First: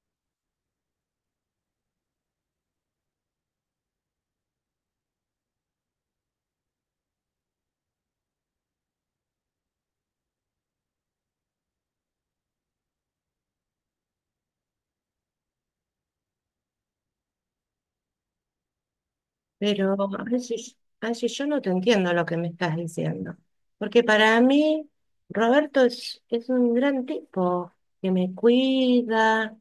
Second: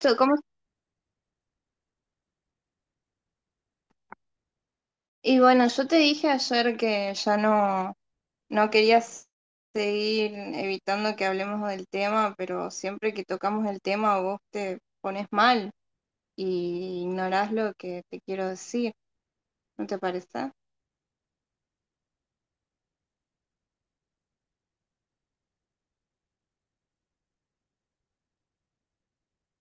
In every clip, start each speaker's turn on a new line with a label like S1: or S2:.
S1: Yo, ¿cómo? Y bueno, yo te dije ayer que ya no quería seguir evitando que hablemos del tema, pero siempre que tocamos el tema vos te pones mal y ignorás lo que te quiero decir,
S2: Pero
S1: ¿no te parece?
S2: a veces yo no te entiendo lo que me estás diciendo, porque para mí Roberto es un gran tipo que me cuida,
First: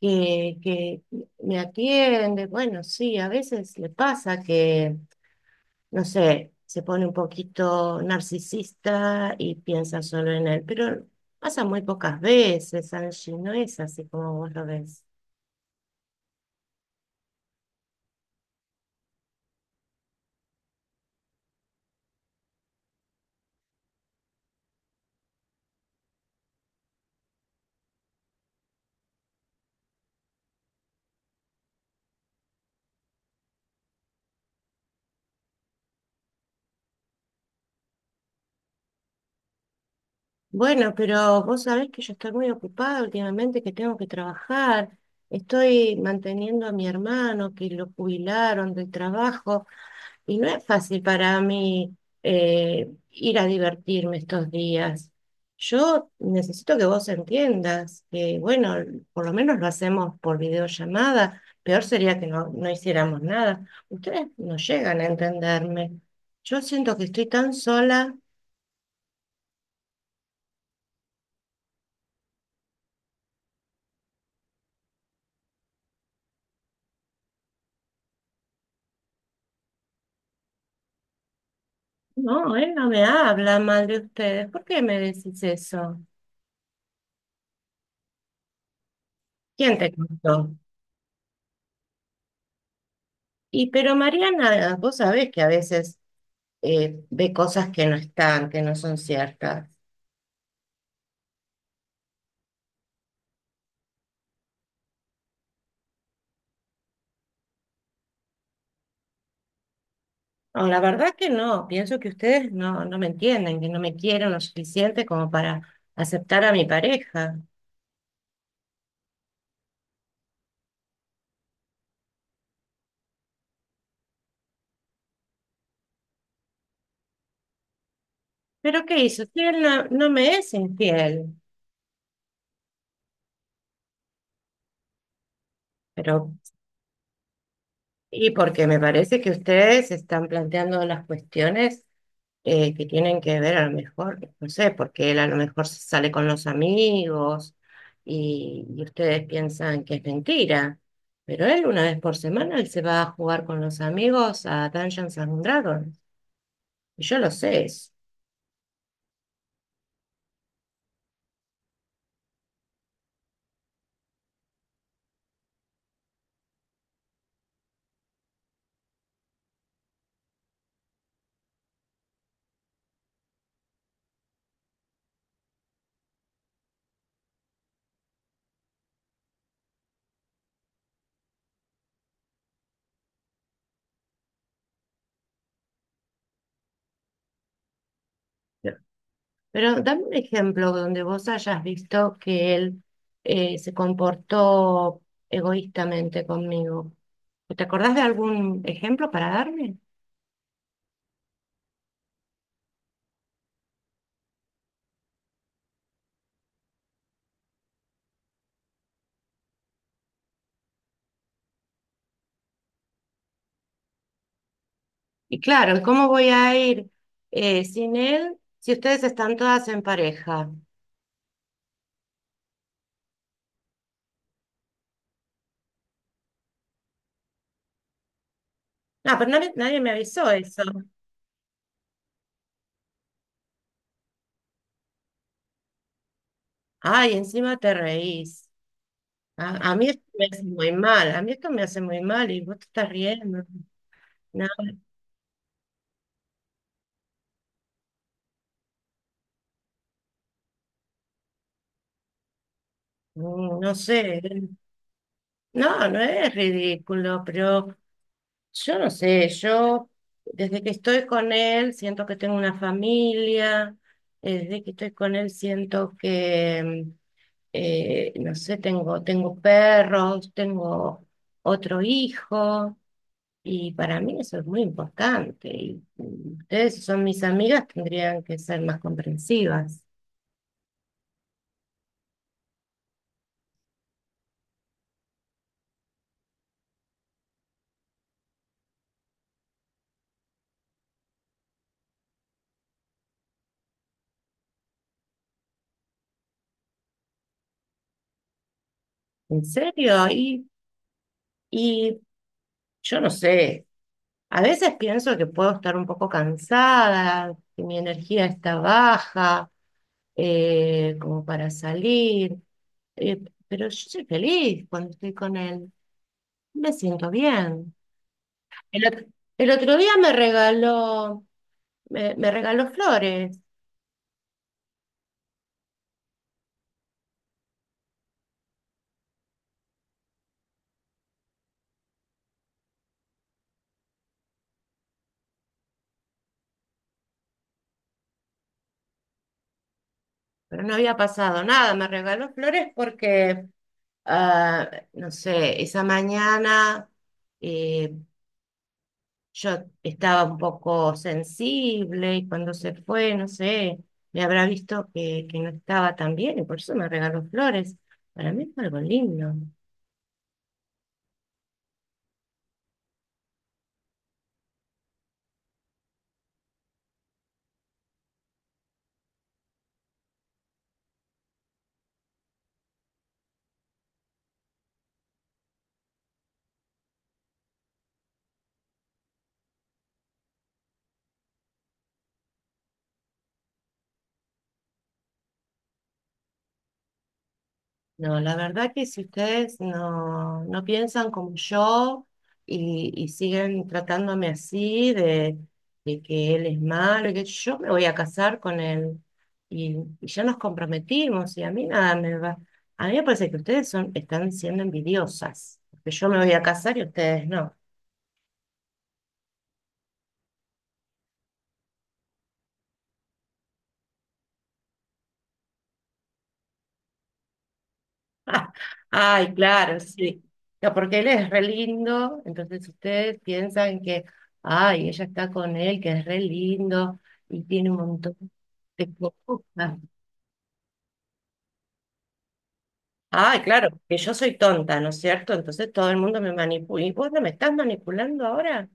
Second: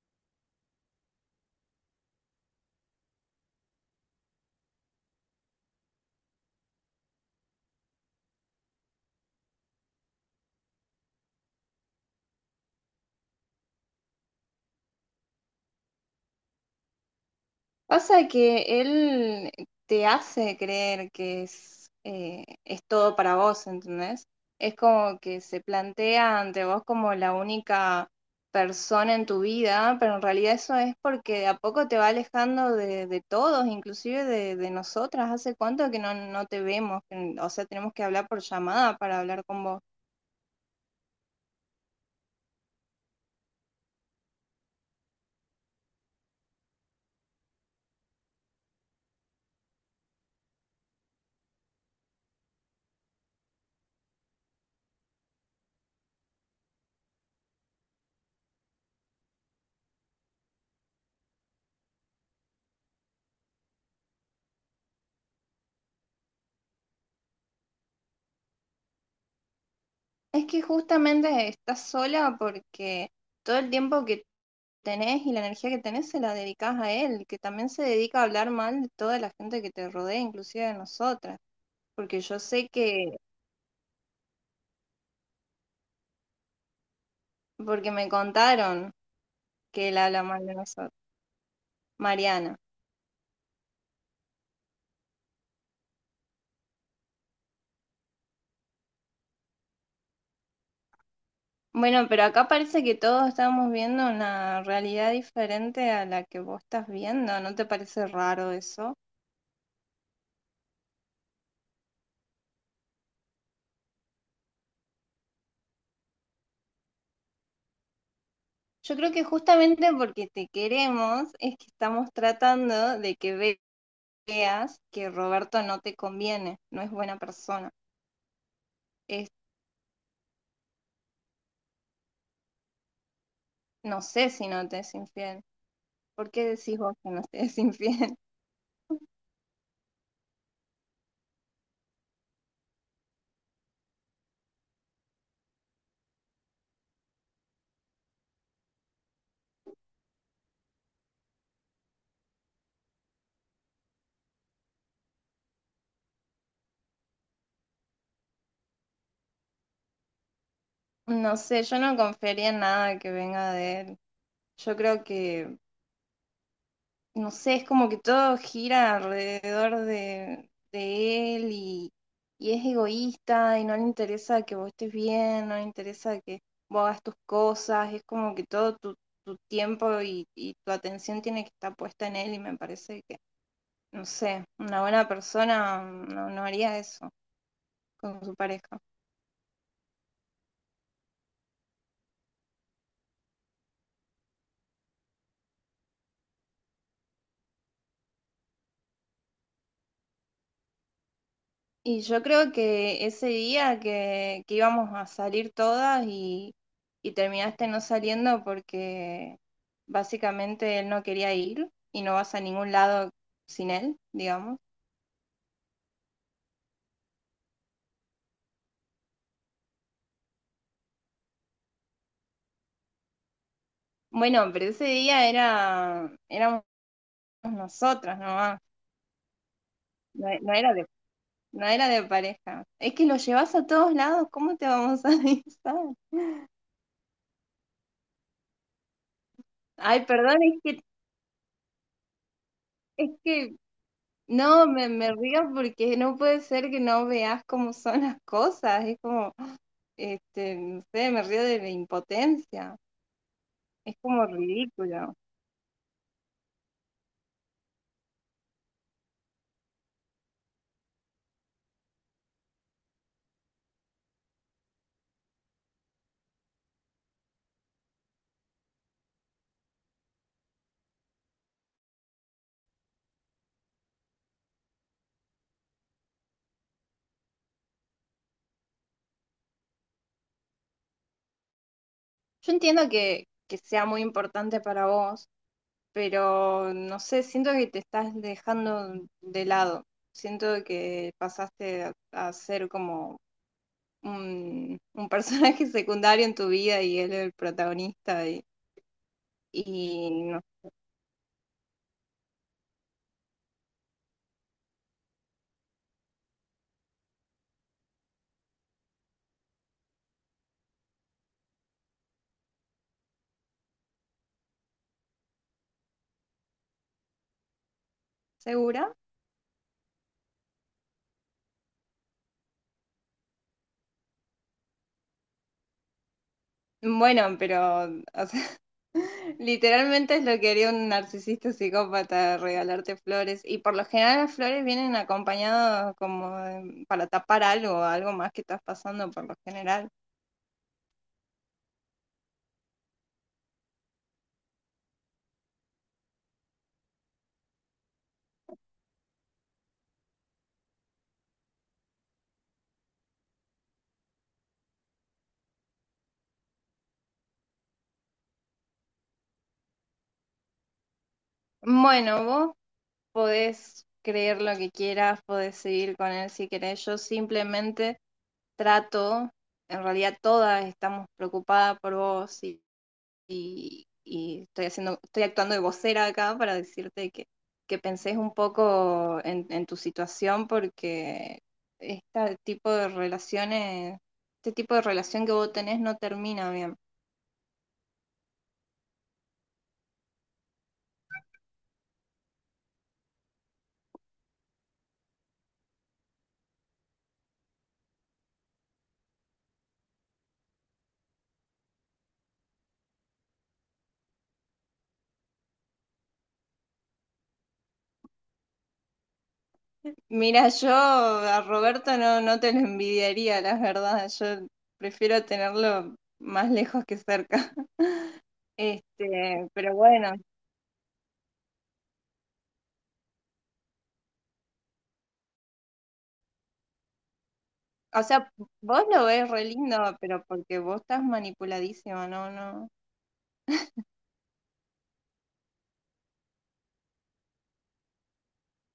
S2: que me atiende. Bueno, sí, a veces le pasa que, no sé, se pone un poquito narcisista y piensa solo en él, pero pasa muy pocas veces, Angie, no es así como vos lo ves.
S1: Pasa que él te hace creer que es todo para vos, ¿entendés? Es como que se plantea ante vos como la única persona en tu vida, pero en realidad eso es porque de a poco te va alejando de todos, inclusive de nosotras. ¿Hace cuánto que no te vemos? O sea, tenemos que hablar por llamada para hablar con vos.
S2: Bueno, pero vos sabés que yo estoy muy ocupada últimamente, que tengo que trabajar. Estoy manteniendo a mi hermano, que lo jubilaron del trabajo, y no es fácil para mí ir a divertirme estos días. Yo necesito que vos entiendas que, bueno, por lo menos lo hacemos por videollamada. Peor sería que no hiciéramos nada. Ustedes no llegan a entenderme. Yo siento que estoy tan sola.
S1: Es que justamente estás sola porque todo el tiempo que tenés y la energía que tenés se la dedicás a él, que también se dedica a hablar mal de toda la gente que te rodea, inclusive de nosotras, porque yo
S2: No,
S1: sé
S2: él no me
S1: que,
S2: habla mal de ustedes. ¿Por qué me decís eso?
S1: porque me contaron
S2: ¿Quién
S1: que
S2: te
S1: él habla mal
S2: contó?
S1: de nosotros, Mariana.
S2: Y pero Mariana, vos sabés que a veces ve cosas que no están, que no son ciertas.
S1: Bueno, pero acá parece que todos estamos viendo una realidad diferente a la que vos estás viendo, ¿no te parece raro eso?
S2: No, la verdad que no. Pienso que ustedes no me entienden, que no me quieren lo suficiente como para aceptar a mi pareja.
S1: Yo creo que justamente porque te queremos es que estamos tratando de que veas que Roberto no te conviene, no es buena persona.
S2: ¿Pero qué hizo?
S1: Es
S2: Si él no me es infiel.
S1: No sé si no te es infiel. ¿Por
S2: Pero,
S1: qué decís vos que no te es infiel?
S2: y porque me parece que ustedes están planteando las cuestiones. Que tienen que ver a lo mejor, no sé, porque él a lo mejor se sale con los amigos y ustedes piensan que es mentira, pero él una vez por semana él se va a jugar con los amigos a Dungeons and Dragons, y yo lo sé eso.
S1: No sé, yo no confiaría en nada que venga de él. Yo creo que, no sé, es como que todo gira alrededor de él y es egoísta y no le interesa que vos estés bien, no le interesa que vos hagas tus cosas, es como que todo tu tiempo y tu atención tiene que estar puesta en él y me parece que, no sé, una buena persona no haría eso con su
S2: Pero
S1: pareja.
S2: pero dame un ejemplo donde vos hayas visto que él se comportó egoístamente conmigo. ¿Te acordás de algún ejemplo para darme?
S1: Y yo creo que ese día que íbamos a salir todas y terminaste no saliendo porque básicamente él no quería ir y no vas a ningún lado sin él, digamos.
S2: Y claro, ¿cómo voy a ir sin él si ustedes están todas en pareja?
S1: Bueno, pero ese día era, éramos nosotras nomás,
S2: No, pero nadie me avisó
S1: no
S2: eso.
S1: era no era de pareja. Es que lo llevas a todos lados, ¿cómo te vamos a avisar?
S2: Ay, encima te reís. A mí esto
S1: Ay,
S2: me
S1: perdón,
S2: hace
S1: es
S2: muy
S1: que,
S2: mal, a mí esto me hace muy mal y vos te estás
S1: es
S2: riendo.
S1: que
S2: No,
S1: No, me río porque no puede ser que no veas cómo son las cosas. Es como, no sé, me río de la impotencia.
S2: no
S1: Es
S2: sé.
S1: como ridículo.
S2: No, no es ridículo, pero yo no sé, yo desde que estoy con él siento que tengo una familia, desde que estoy con él siento que, no sé, tengo perros, tengo otro hijo y para mí eso es muy importante. Y ustedes, si son mis amigas, tendrían que ser más comprensivas.
S1: Yo entiendo que sea muy importante para vos, pero no sé, siento que te estás dejando de lado. Siento que pasaste a ser como un personaje secundario en tu vida y él el protagonista
S2: ¿En serio?
S1: y no,
S2: Y yo no sé, a veces pienso que puedo estar un poco cansada, que mi energía está baja como para salir, eh, pero yo soy feliz cuando estoy con él, me siento bien. El,
S1: ¿segura?
S2: ot- el otro día me regaló, me regaló flores,
S1: Bueno, pero, o sea, literalmente es lo que haría un narcisista psicópata, regalarte flores. Y por lo general las flores vienen acompañadas como para tapar algo, algo más que estás pasando por lo general.
S2: pero no había pasado nada, me regaló flores porque, ah, no sé, esa mañana eh, yo estaba un poco sensible y cuando se fue, no sé, me habrá visto que no estaba tan bien y por eso me regaló flores. Para mí fue algo lindo.
S1: Bueno, vos podés creer lo que quieras, podés seguir con él si querés. Yo simplemente trato, en realidad todas estamos preocupadas por vos y y estoy haciendo, estoy actuando de vocera acá para decirte que pensés un poco en tu situación porque este tipo de relaciones, este tipo de relación que vos tenés no termina bien.
S2: No, la verdad que si ustedes no piensan como yo y siguen tratándome así de que él es malo y que yo me voy a casar con él y ya nos comprometimos y a mí nada me va. A mí me parece que ustedes están siendo envidiosas, porque yo me voy a casar y ustedes no.
S1: Mira, yo a Roberto no te lo envidiaría, la verdad. Yo prefiero tenerlo más lejos que cerca.
S2: Ay,
S1: Pero
S2: claro,
S1: bueno,
S2: sí. No, porque él es re lindo, entonces ustedes piensan que, ay, ella está con él, que es re lindo y tiene un
S1: o
S2: montón
S1: sea, vos
S2: de
S1: lo ves re
S2: cosas.
S1: lindo, pero porque vos estás manipuladísima,
S2: Ay, claro, que yo soy tonta, ¿no es cierto? Entonces todo el mundo me manipula. ¿Y vos no me estás manipulando ahora?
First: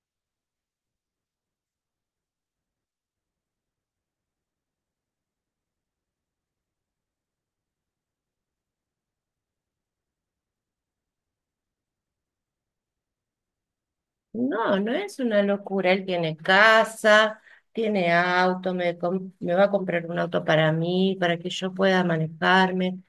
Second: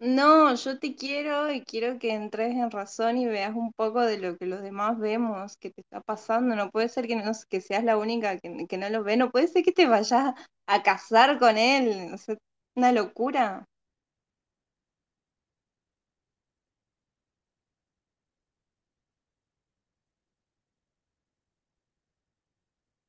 S1: No, yo te quiero y quiero que entres en razón y veas un poco de lo que los demás vemos, que te está pasando. No puede ser que, no, que seas la única que no lo ve, no puede ser que te vayas a casar con él. O sea, una locura.
S2: No, no es una locura. Él tiene casa, tiene auto, me va a comprar un auto para mí, para que yo pueda manejarme.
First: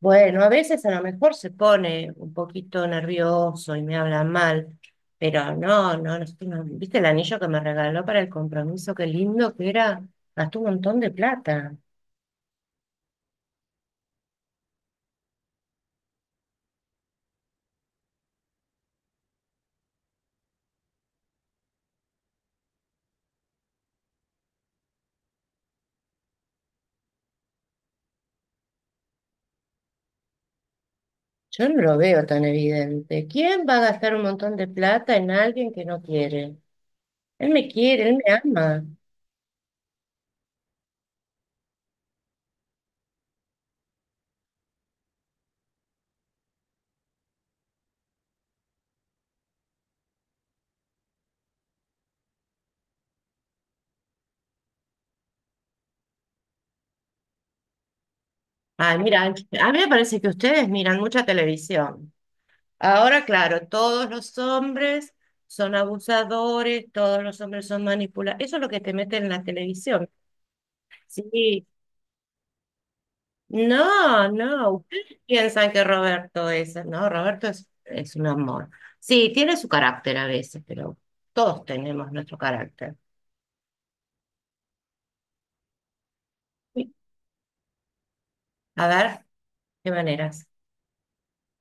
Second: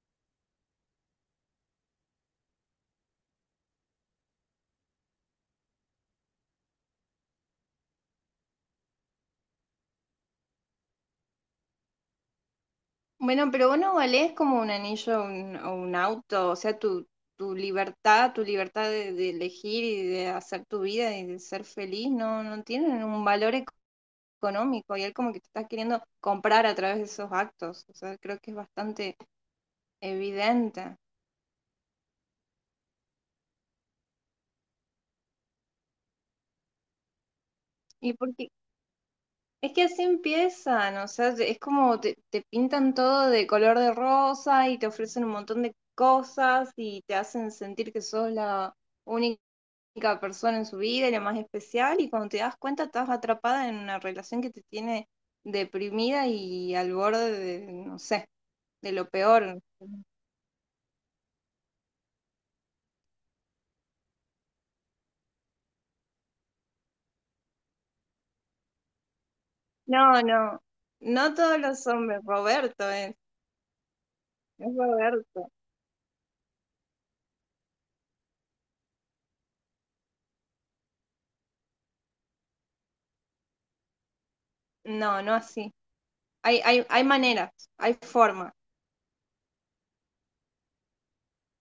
S2: Bueno, a veces a lo mejor se pone un poquito nervioso y me habla mal, pero no, no, no, no. ¿Viste el anillo que me regaló para el compromiso? Qué lindo que era. Gastó un montón de plata.
S1: Bueno, pero vos no valés como un anillo o un auto, o sea, tu libertad de elegir y de hacer tu vida y de ser feliz, no tienen un valor económico y él como que te está queriendo comprar a través de esos actos. O sea, creo que es bastante evidente.
S2: Yo no lo veo tan evidente. ¿Quién va a gastar un montón de plata en alguien que no quiere? Él me quiere,
S1: Y
S2: él me
S1: porque
S2: ama.
S1: Es que así empiezan, o sea, es como te pintan todo de color de rosa y te ofrecen un montón de cosas y te hacen sentir que sos la única persona en su vida y la más especial y cuando te das cuenta estás atrapada en una relación que te tiene deprimida y al borde de, no sé, de
S2: Ay,
S1: lo
S2: mira, a
S1: peor.
S2: mí me parece que ustedes miran mucha televisión. Ahora, claro, todos los hombres son abusadores, todos los hombres son manipuladores. Eso es lo que te meten en la televisión.
S1: No, no, no todos
S2: Sí,
S1: los hombres,
S2: no,
S1: es
S2: no, ustedes
S1: Roberto.
S2: piensan que no, Roberto es un amor. Sí, tiene su carácter a veces, pero todos tenemos nuestro carácter.
S1: No, no así. Hay maneras, hay formas.
S2: A ver, ¿qué maneras?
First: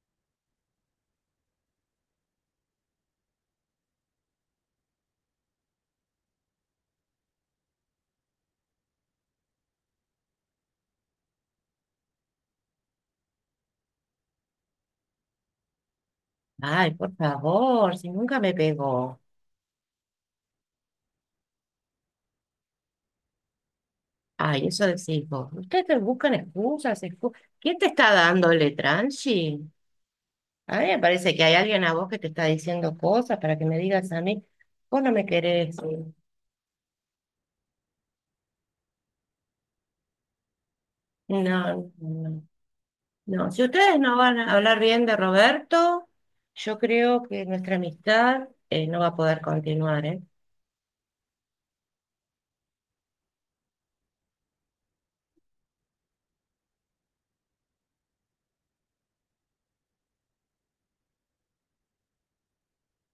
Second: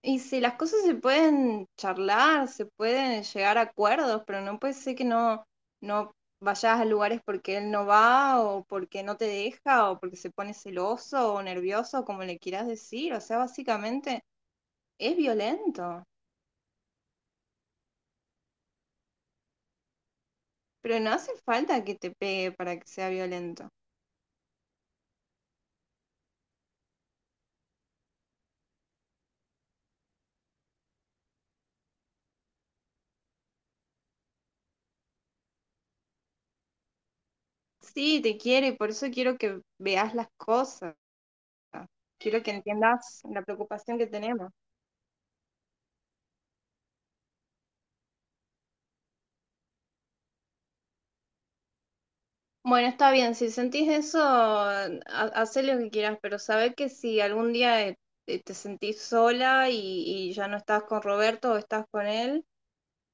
S1: Y si las cosas se pueden charlar, se pueden llegar a acuerdos, pero no puede ser que no vayas a lugares porque él no va o porque no te deja o porque se pone celoso o nervioso, como le quieras decir. O sea, básicamente es violento,
S2: Ay, por favor, si nunca me pegó.
S1: pero no hace falta que te pegue para que sea violento.
S2: Ay, eso decís vos. Ustedes te buscan ¿Quién te está dándole tranchi? A mí me parece que hay alguien a vos que te está diciendo cosas para que me digas a mí, vos no me querés. No,
S1: Sí, te quiere, por eso quiero que veas las cosas. Quiero
S2: no.
S1: que entiendas la
S2: No, si
S1: preocupación
S2: ustedes
S1: que
S2: no van
S1: tenemos.
S2: a hablar bien de Roberto, yo creo que nuestra amistad no va a poder continuar, ¿eh?
S1: Bueno, está bien, si sentís eso, hacé lo que quieras, pero sabé que si algún día te sentís sola y ya no estás con Roberto o estás con él,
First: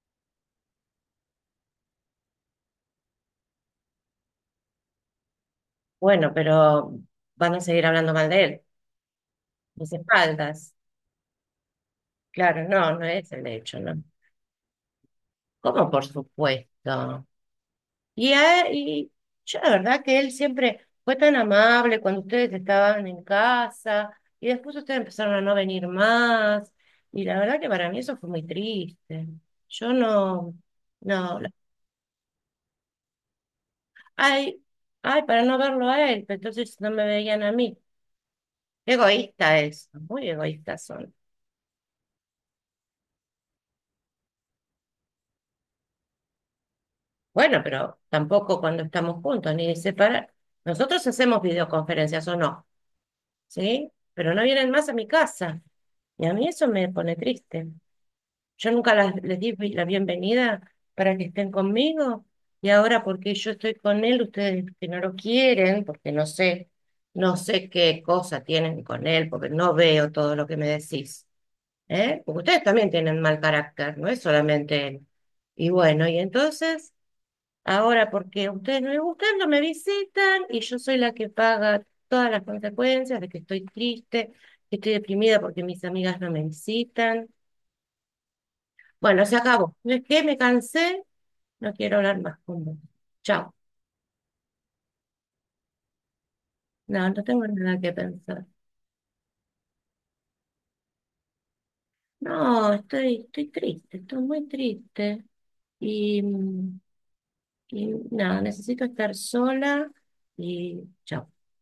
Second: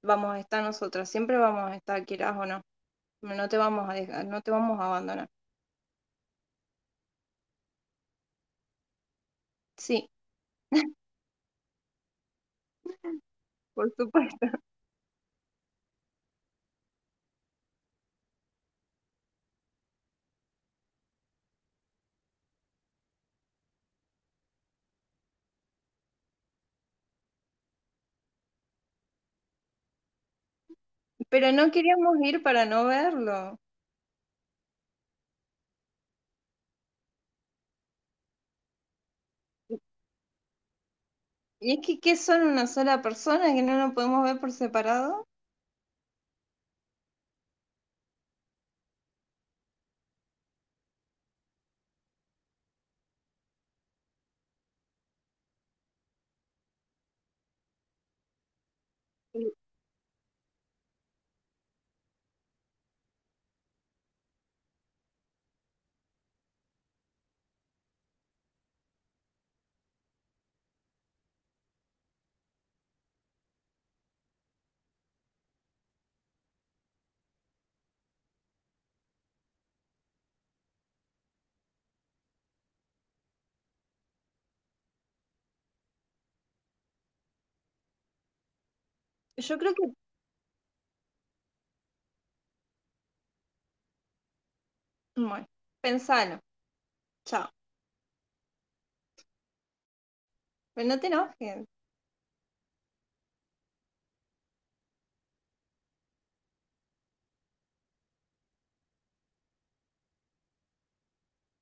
S1: vamos a estar nosotras, siempre vamos a estar, quieras o no. No te vamos a dejar, no te vamos a abandonar.
S2: Bueno, pero van a seguir hablando mal de él, mis
S1: Sí,
S2: espaldas. Claro, no, no es el hecho,
S1: por
S2: ¿no?
S1: supuesto.
S2: ¿Cómo por supuesto? Y, y yo la verdad que él siempre fue tan amable cuando ustedes estaban en casa y después ustedes empezaron a no venir más. Y la verdad que para mí eso fue muy triste. Yo no, no,
S1: Pero
S2: la-
S1: no queríamos ir para no verlo.
S2: ay, ay, para no verlo a él, pero entonces no me veían a mí. Qué egoísta es, muy egoístas son.
S1: ¿Y es que qué son una sola persona que no nos podemos ver por separado?
S2: Bueno, pero tampoco cuando estamos juntos, ni separar. Nosotros hacemos videoconferencias o no, ¿sí? Pero no vienen más a mi casa. Y a mí eso me pone triste. Yo nunca les di la bienvenida para que estén conmigo y ahora porque yo estoy con él, ustedes que no lo quieren, porque no sé, no sé qué cosa tienen con él, porque no veo todo lo que me decís, ¿eh? Porque ustedes también tienen mal carácter, no es solamente él. Y bueno, y entonces, ahora porque a ustedes no les gustan, no me visitan y yo soy la que paga todas las consecuencias de que estoy triste, que estoy deprimida porque mis amigas no me visitan, bueno, se
S1: Yo creo
S2: acabó.
S1: que,
S2: No, es que me cansé, no quiero hablar más con vos. Chao.
S1: bueno, pensalo.
S2: No, no tengo
S1: Chao.
S2: nada que pensar.
S1: Pero no te enojes.
S2: No, estoy, estoy triste, estoy muy triste. Y, y nada, necesito estar sola y chao.